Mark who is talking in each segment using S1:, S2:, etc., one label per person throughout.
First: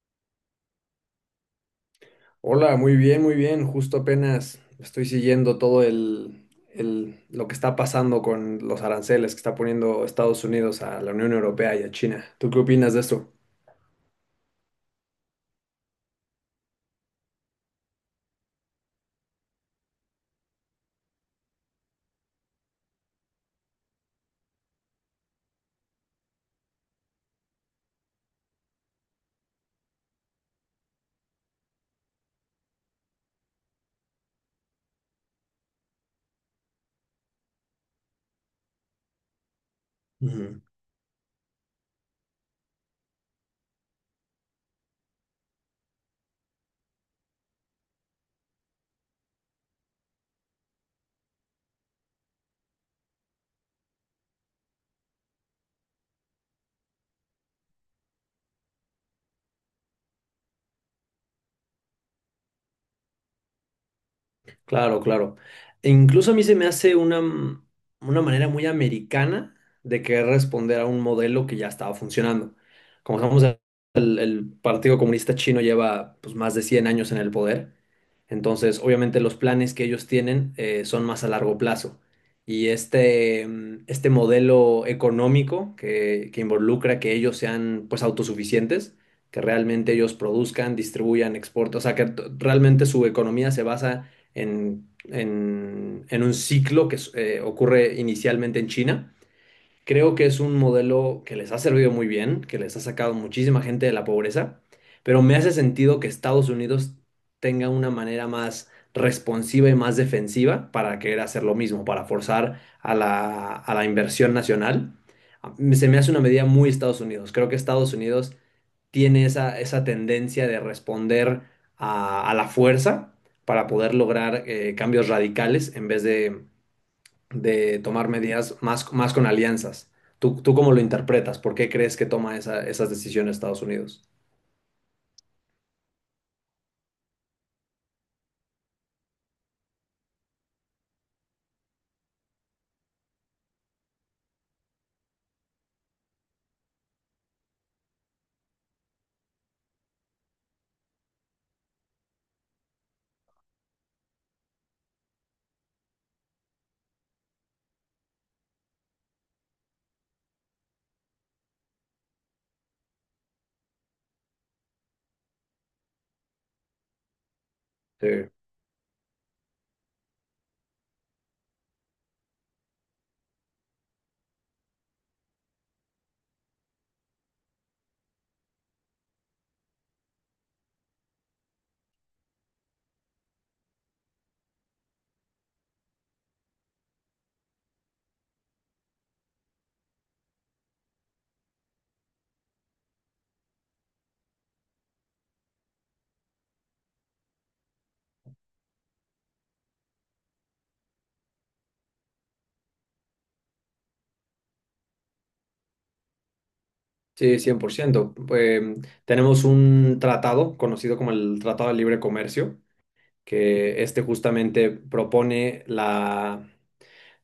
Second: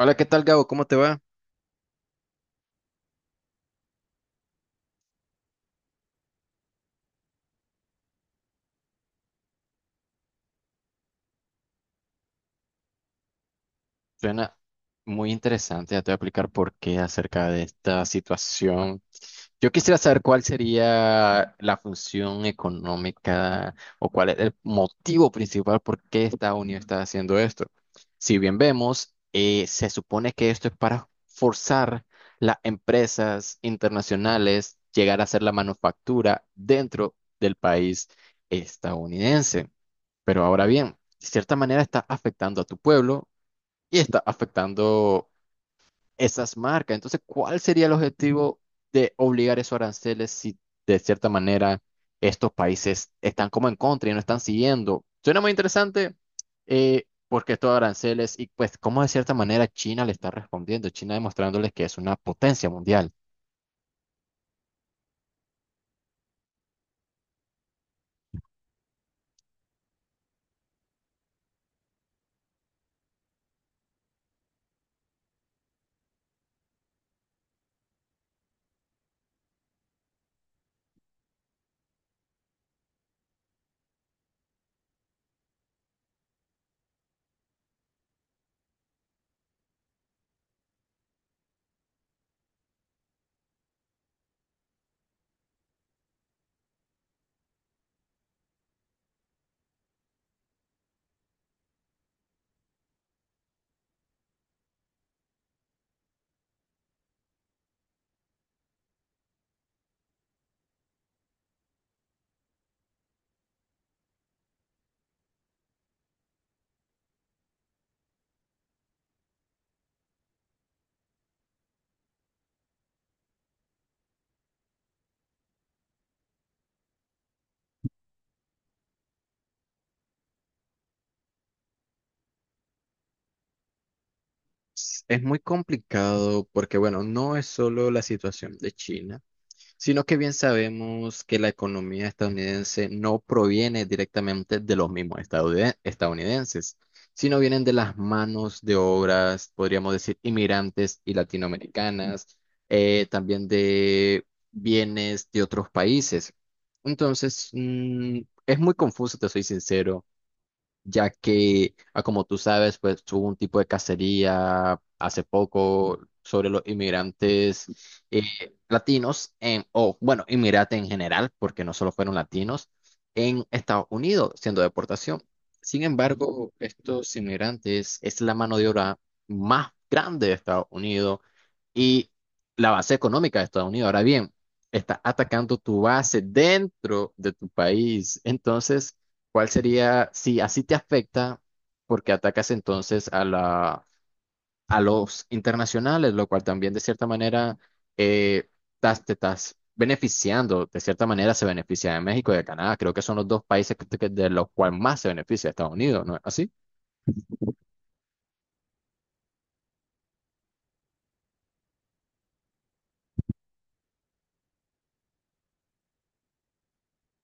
S1: Hola, ¿qué tal, Gabo? ¿Cómo te va?
S2: Hola, muy bien, muy bien. Justo apenas estoy siguiendo todo lo que está pasando con los aranceles que está poniendo Estados Unidos a la Unión Europea y a China. ¿Tú qué opinas de esto?
S1: Suena muy interesante. Ya te voy a explicar por qué acerca de esta situación. Yo quisiera saber cuál sería la función económica o cuál es el motivo principal por qué Estados Unidos está haciendo esto. Si bien vemos, se supone que esto es para forzar las empresas internacionales llegar a hacer la manufactura dentro del país estadounidense. Pero
S2: Ujú.
S1: ahora bien, de cierta manera está afectando a tu pueblo y está afectando esas marcas. Entonces, ¿cuál sería el objetivo de obligar esos aranceles si de cierta manera estos países están como en contra y no están siguiendo? Suena muy interesante, porque estos aranceles y pues cómo de cierta manera China le está respondiendo, China demostrándoles que es una potencia mundial.
S2: Claro, claro. E incluso a mí se me hace una manera muy americana de querer responder a un modelo que ya estaba funcionando. Como estamos, el Partido Comunista Chino lleva, pues, más de 100 años en el poder. Entonces, obviamente los planes que ellos tienen son más a largo plazo. Y este modelo económico que involucra que ellos sean, pues, autosuficientes, que realmente ellos produzcan, distribuyan, exporten, o sea, que realmente su economía se basa en un ciclo que ocurre inicialmente en China. Creo que es un modelo que les ha servido muy bien, que les ha sacado muchísima gente de la pobreza, pero me hace sentido que Estados Unidos tenga una manera más responsiva y más defensiva para querer hacer lo mismo, para forzar a la inversión nacional. Se me hace una medida muy Estados Unidos. Creo que Estados Unidos tiene esa tendencia de responder a la fuerza para poder lograr cambios radicales en vez de tomar medidas más con alianzas. ¿Tú cómo lo interpretas? ¿Por qué crees que toma esas decisiones Estados Unidos?
S1: Es muy complicado porque, bueno, no es solo la situación de China sino que bien sabemos que la economía estadounidense no proviene directamente de los mismos estadounidenses, sino vienen de las manos de obras, podríamos decir, inmigrantes y latinoamericanas, también de bienes de otros países. Entonces, es muy confuso, te soy sincero ya que, ah, como tú sabes, pues hubo un tipo de cacería hace poco sobre los inmigrantes,
S2: Sí,
S1: eh, latinos, en, o bueno, inmigrantes en general, porque no solo fueron latinos, en Estados Unidos, siendo deportación. Sin embargo, estos inmigrantes es la mano de obra más grande de Estados Unidos y la base económica de Estados Unidos. Ahora bien, está atacando tu base dentro de tu país. Entonces, ¿cuál sería, si así te afecta, porque atacas entonces a la, a los internacionales, lo cual también de cierta manera, eh, te estás beneficiando, de cierta manera se beneficia de México y de Canadá. Creo que son los dos países de los cuales más se beneficia Estados Unidos, ¿no es así?
S2: sí, 100%. Tenemos un tratado conocido como el Tratado de Libre Comercio, que este justamente propone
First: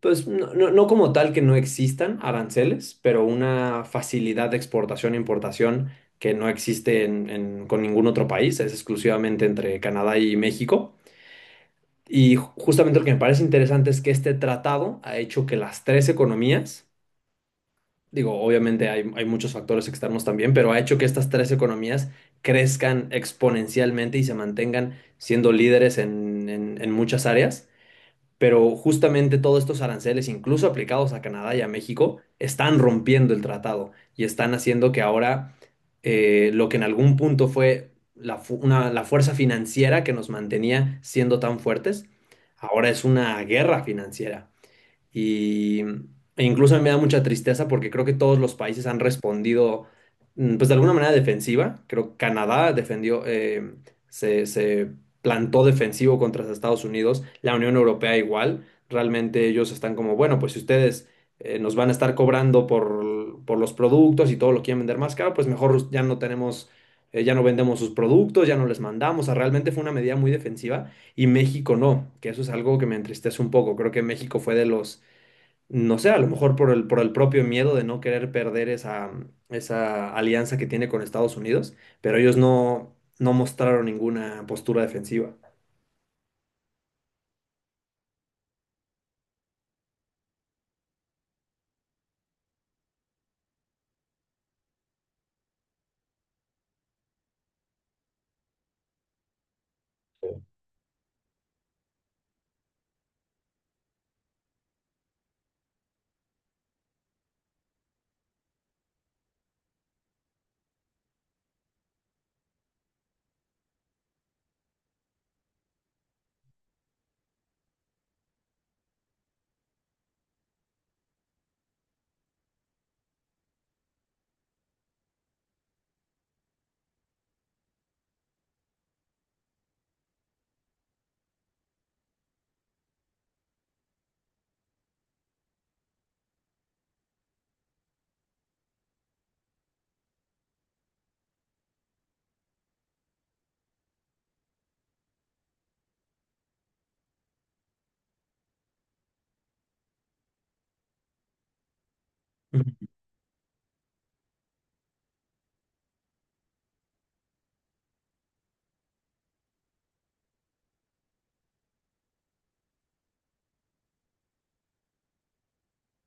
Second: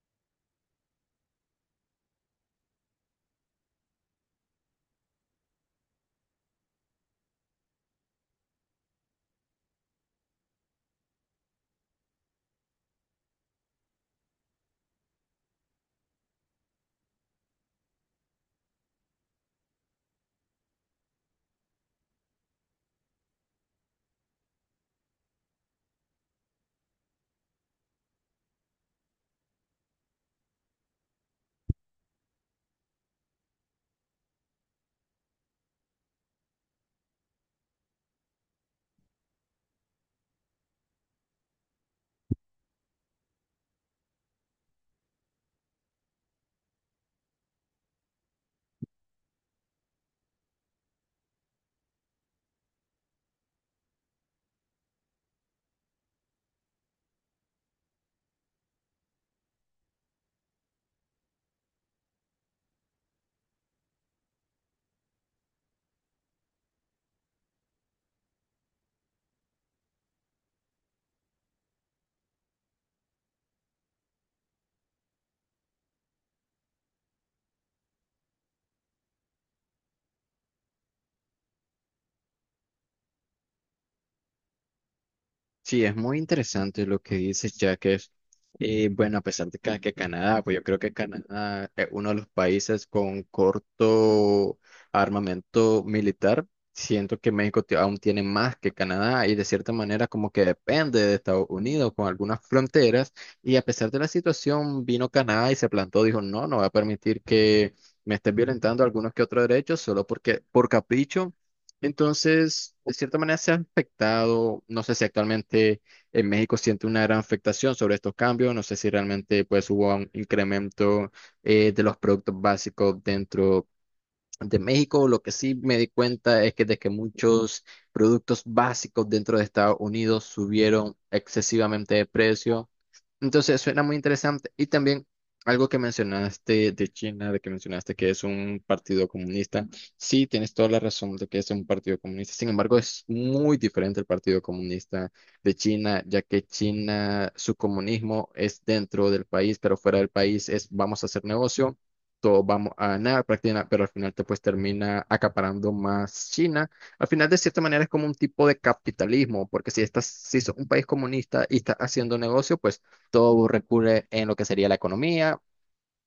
S2: pues no como tal que no existan aranceles, pero una facilidad de exportación e importación que no existe con ningún otro país, es exclusivamente entre Canadá y México. Y justamente lo que me parece interesante es que este tratado ha hecho que las tres economías, digo, obviamente hay muchos factores externos también, pero ha hecho que estas tres economías crezcan exponencialmente y se mantengan siendo líderes en muchas áreas. Pero justamente todos estos aranceles, incluso aplicados a Canadá y a México, están rompiendo el tratado y están haciendo que ahora lo que en algún punto fue la fuerza financiera que nos mantenía siendo tan fuertes, ahora es una guerra financiera. E incluso me da mucha tristeza porque creo que todos los países han respondido, pues de alguna manera defensiva. Creo que Canadá defendió, se plantó defensivo contra Estados Unidos, la Unión Europea igual. Realmente ellos están como, bueno, pues si ustedes nos van a estar cobrando por los productos y todo lo quieren vender más caro, pues mejor ya no tenemos, ya no vendemos sus productos, ya no les mandamos. O sea, realmente fue una medida muy defensiva y México no, que eso es algo que me entristece un poco. Creo que México fue de los, no sé, a lo mejor por el, propio miedo de no querer perder esa, esa alianza que tiene con Estados Unidos, pero ellos no, no mostraron ninguna postura defensiva.
S1: Sí, es muy interesante lo que dices, ya que es, bueno, a pesar de que Canadá, pues yo creo que Canadá es uno de los países con corto armamento militar, siento que México aún tiene más que Canadá y de cierta manera como que depende de Estados Unidos con algunas fronteras y a pesar de la situación vino Canadá y se plantó, dijo, no, no voy a permitir que me estén violentando algunos que otros derechos solo porque por capricho. Entonces, de cierta manera se ha afectado, no sé si actualmente en México siente una gran afectación sobre estos cambios, no sé si realmente pues hubo un incremento, de los productos básicos dentro de México. Lo que sí me di cuenta es que de que muchos productos básicos dentro de Estados Unidos subieron excesivamente de precio. Entonces, suena muy interesante. Y también algo que mencionaste de China, de que mencionaste que es un partido comunista. Sí, tienes toda la razón de que es un partido comunista. Sin embargo, es muy diferente el Partido Comunista de China, ya que China, su comunismo es dentro del país, pero fuera del país es vamos a hacer negocio, todos vamos
S2: Ujú.
S1: a ganar, prácticamente, pero al final te pues termina acaparando más China. Al final, de cierta manera, es como un tipo de capitalismo, porque si estás, si sos un país comunista y estás haciendo negocio, pues todo recurre en lo que sería la economía.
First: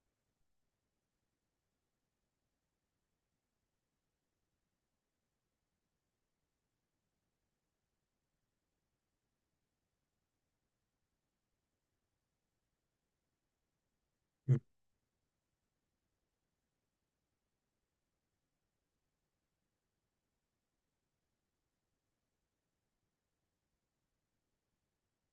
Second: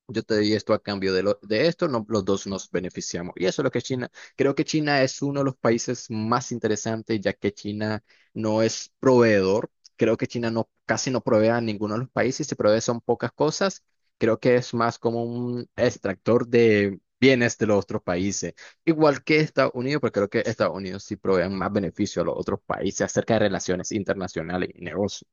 S1: Yo te di esto a cambio de, de esto, no, los dos nos beneficiamos. Y eso es lo que China, creo que China es uno de los países más interesantes, ya que China no es proveedor. Creo que China no, casi no provee a ninguno de los países, si provee son pocas cosas. Creo que es más como un extractor de bienes de los otros países. Igual que Estados Unidos, pero creo que Estados Unidos sí provee más beneficio a los otros países acerca de relaciones internacionales y negocios.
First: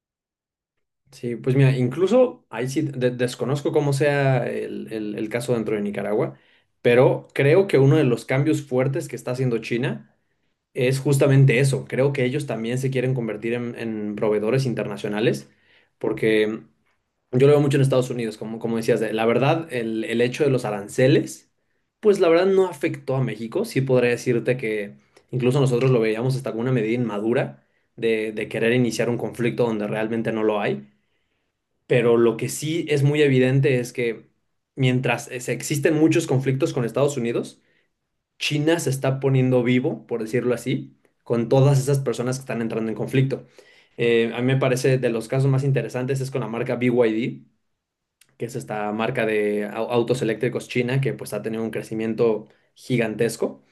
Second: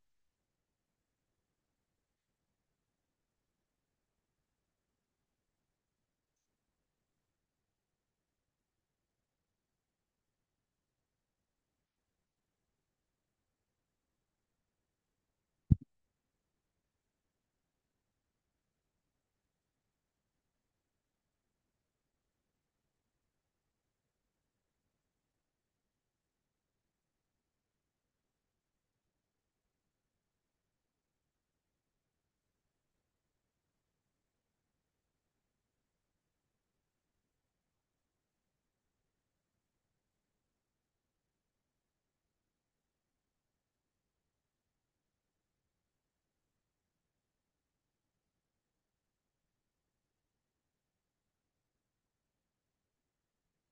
S2: Sí, pues mira, incluso ahí sí desconozco cómo sea el, el caso dentro de Nicaragua, pero creo que uno de los cambios fuertes que está haciendo China es justamente eso. Creo que ellos también se quieren convertir en proveedores internacionales, porque yo lo veo mucho en Estados Unidos, como, como decías, la verdad, el hecho de los aranceles, pues la verdad no afectó a México. Sí podría decirte que incluso nosotros lo veíamos hasta como una medida inmadura de querer iniciar un conflicto donde realmente no lo hay. Pero lo que sí es muy evidente es que mientras existen muchos conflictos con Estados Unidos, China se está poniendo vivo, por decirlo así, con todas esas personas que están entrando en conflicto. A mí me parece de los casos más interesantes es con la marca BYD, que es esta marca de autos eléctricos china que pues ha tenido un crecimiento gigantesco.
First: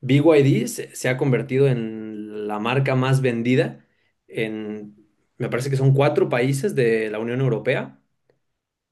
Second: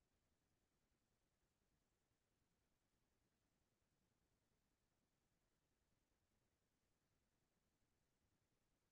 S2: BYD se ha convertido en la marca más vendida en, me parece que son cuatro países de la Unión Europea,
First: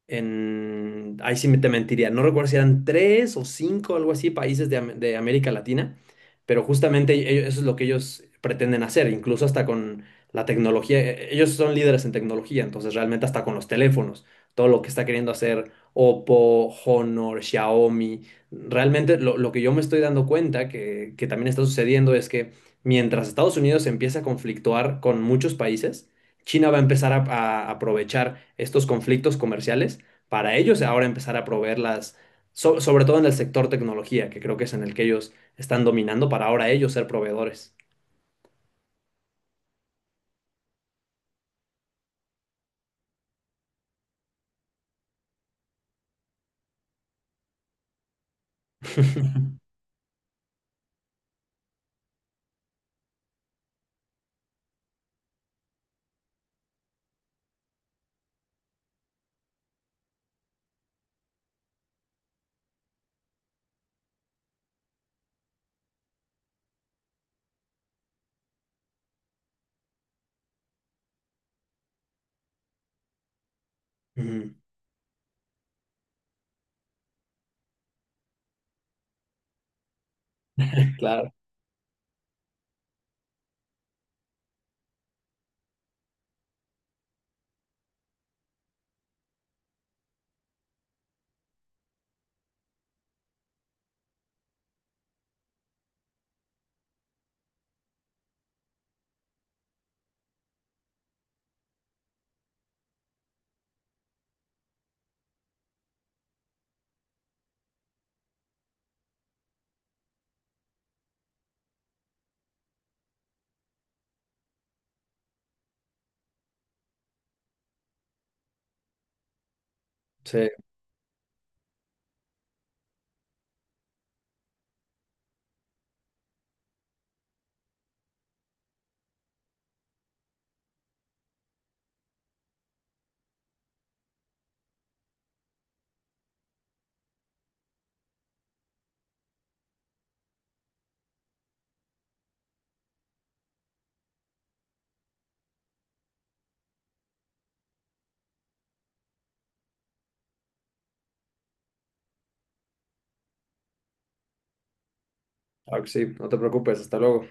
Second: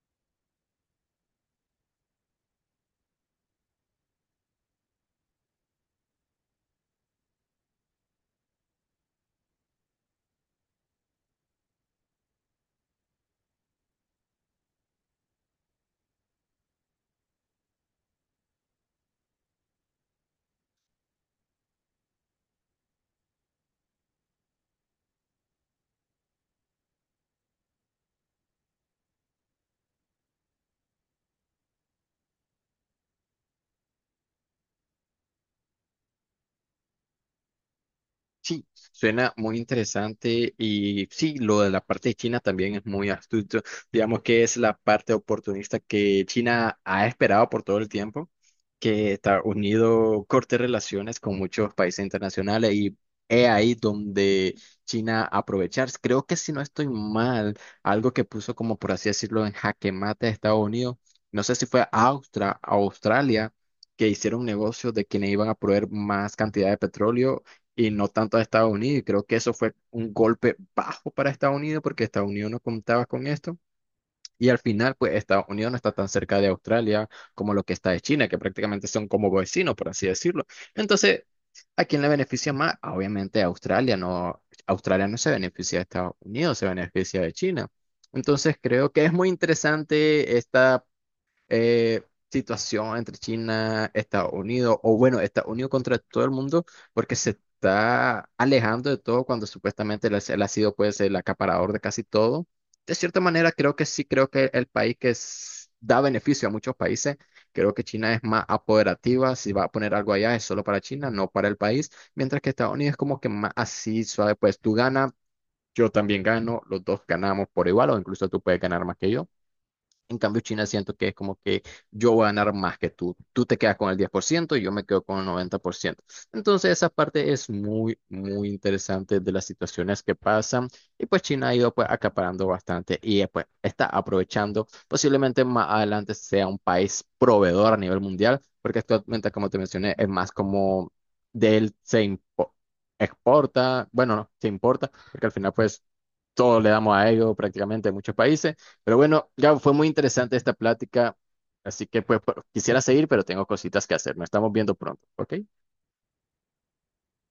S2: ahí sí me te mentiría, no recuerdo si eran tres o cinco, algo así, países de, de América Latina, pero justamente eso es lo que ellos pretenden hacer, incluso hasta con la tecnología, ellos son líderes en tecnología, entonces realmente hasta con los teléfonos, todo lo que está queriendo hacer Oppo, Honor, Xiaomi, realmente lo que yo me estoy dando cuenta que también está sucediendo es que mientras Estados Unidos empieza a conflictuar con muchos países, China va a empezar a aprovechar estos conflictos comerciales para ellos ahora empezar a proveerlas, sobre todo en el sector tecnología, que creo que es en el que ellos están dominando, para ahora ellos ser proveedores.
S1: Sí, suena muy interesante y sí, lo de la parte de China también es muy astuto. Digamos que es la parte oportunista que China ha esperado por todo el tiempo, que Estados Unidos corte relaciones con muchos países internacionales y es ahí donde China aprovechar. Creo que si no estoy mal, algo que puso como por así decirlo en jaque mate a Estados Unidos, no sé si fue Austra, Australia, que hicieron un negocio de que le iban a proveer más cantidad de petróleo y no tanto a Estados Unidos. Y creo que eso fue un golpe bajo para Estados Unidos porque Estados Unidos no contaba con esto. Y
S2: Ujú.
S1: al final, pues Estados Unidos no está tan cerca de Australia como lo que está de China, que prácticamente son como vecinos, por así decirlo. Entonces,
S2: Claro,
S1: ¿a quién le beneficia más? Ah, obviamente a Australia, no. Australia no se beneficia de Estados Unidos, se beneficia de China. Entonces, creo que es muy interesante esta, eh, situación entre China, Estados Unidos, o bueno, Estados Unidos contra todo el mundo, porque se está alejando de todo cuando supuestamente él, él ha sido pues el acaparador de casi todo. De cierta manera, creo que sí, creo que el país da beneficio a muchos países, creo que China es más apoderativa, si va a poner algo allá es solo para China, no para el país, mientras que Estados Unidos es como que más así suave, pues tú ganas. Yo también gano, los dos ganamos por igual, o incluso tú puedes ganar más que yo. En
S2: sí,
S1: cambio, China siento que es como que yo voy a ganar más que tú. Tú te quedas con el 10% y yo me quedo con el 90%. Entonces, esa parte es muy, muy interesante de las situaciones que pasan. Y pues China ha ido pues acaparando bastante y, pues está aprovechando. Posiblemente más adelante sea un país proveedor a nivel mundial, porque actualmente, como te mencioné, es más como de él exporta, bueno, no, se importa, porque al final pues todos le damos a ello prácticamente en muchos países. Pero bueno, ya fue muy interesante esta plática, así que pues quisiera seguir, pero tengo cositas que hacer. Nos estamos viendo pronto, ¿ok?
S2: claro que sí, no te preocupes, hasta luego.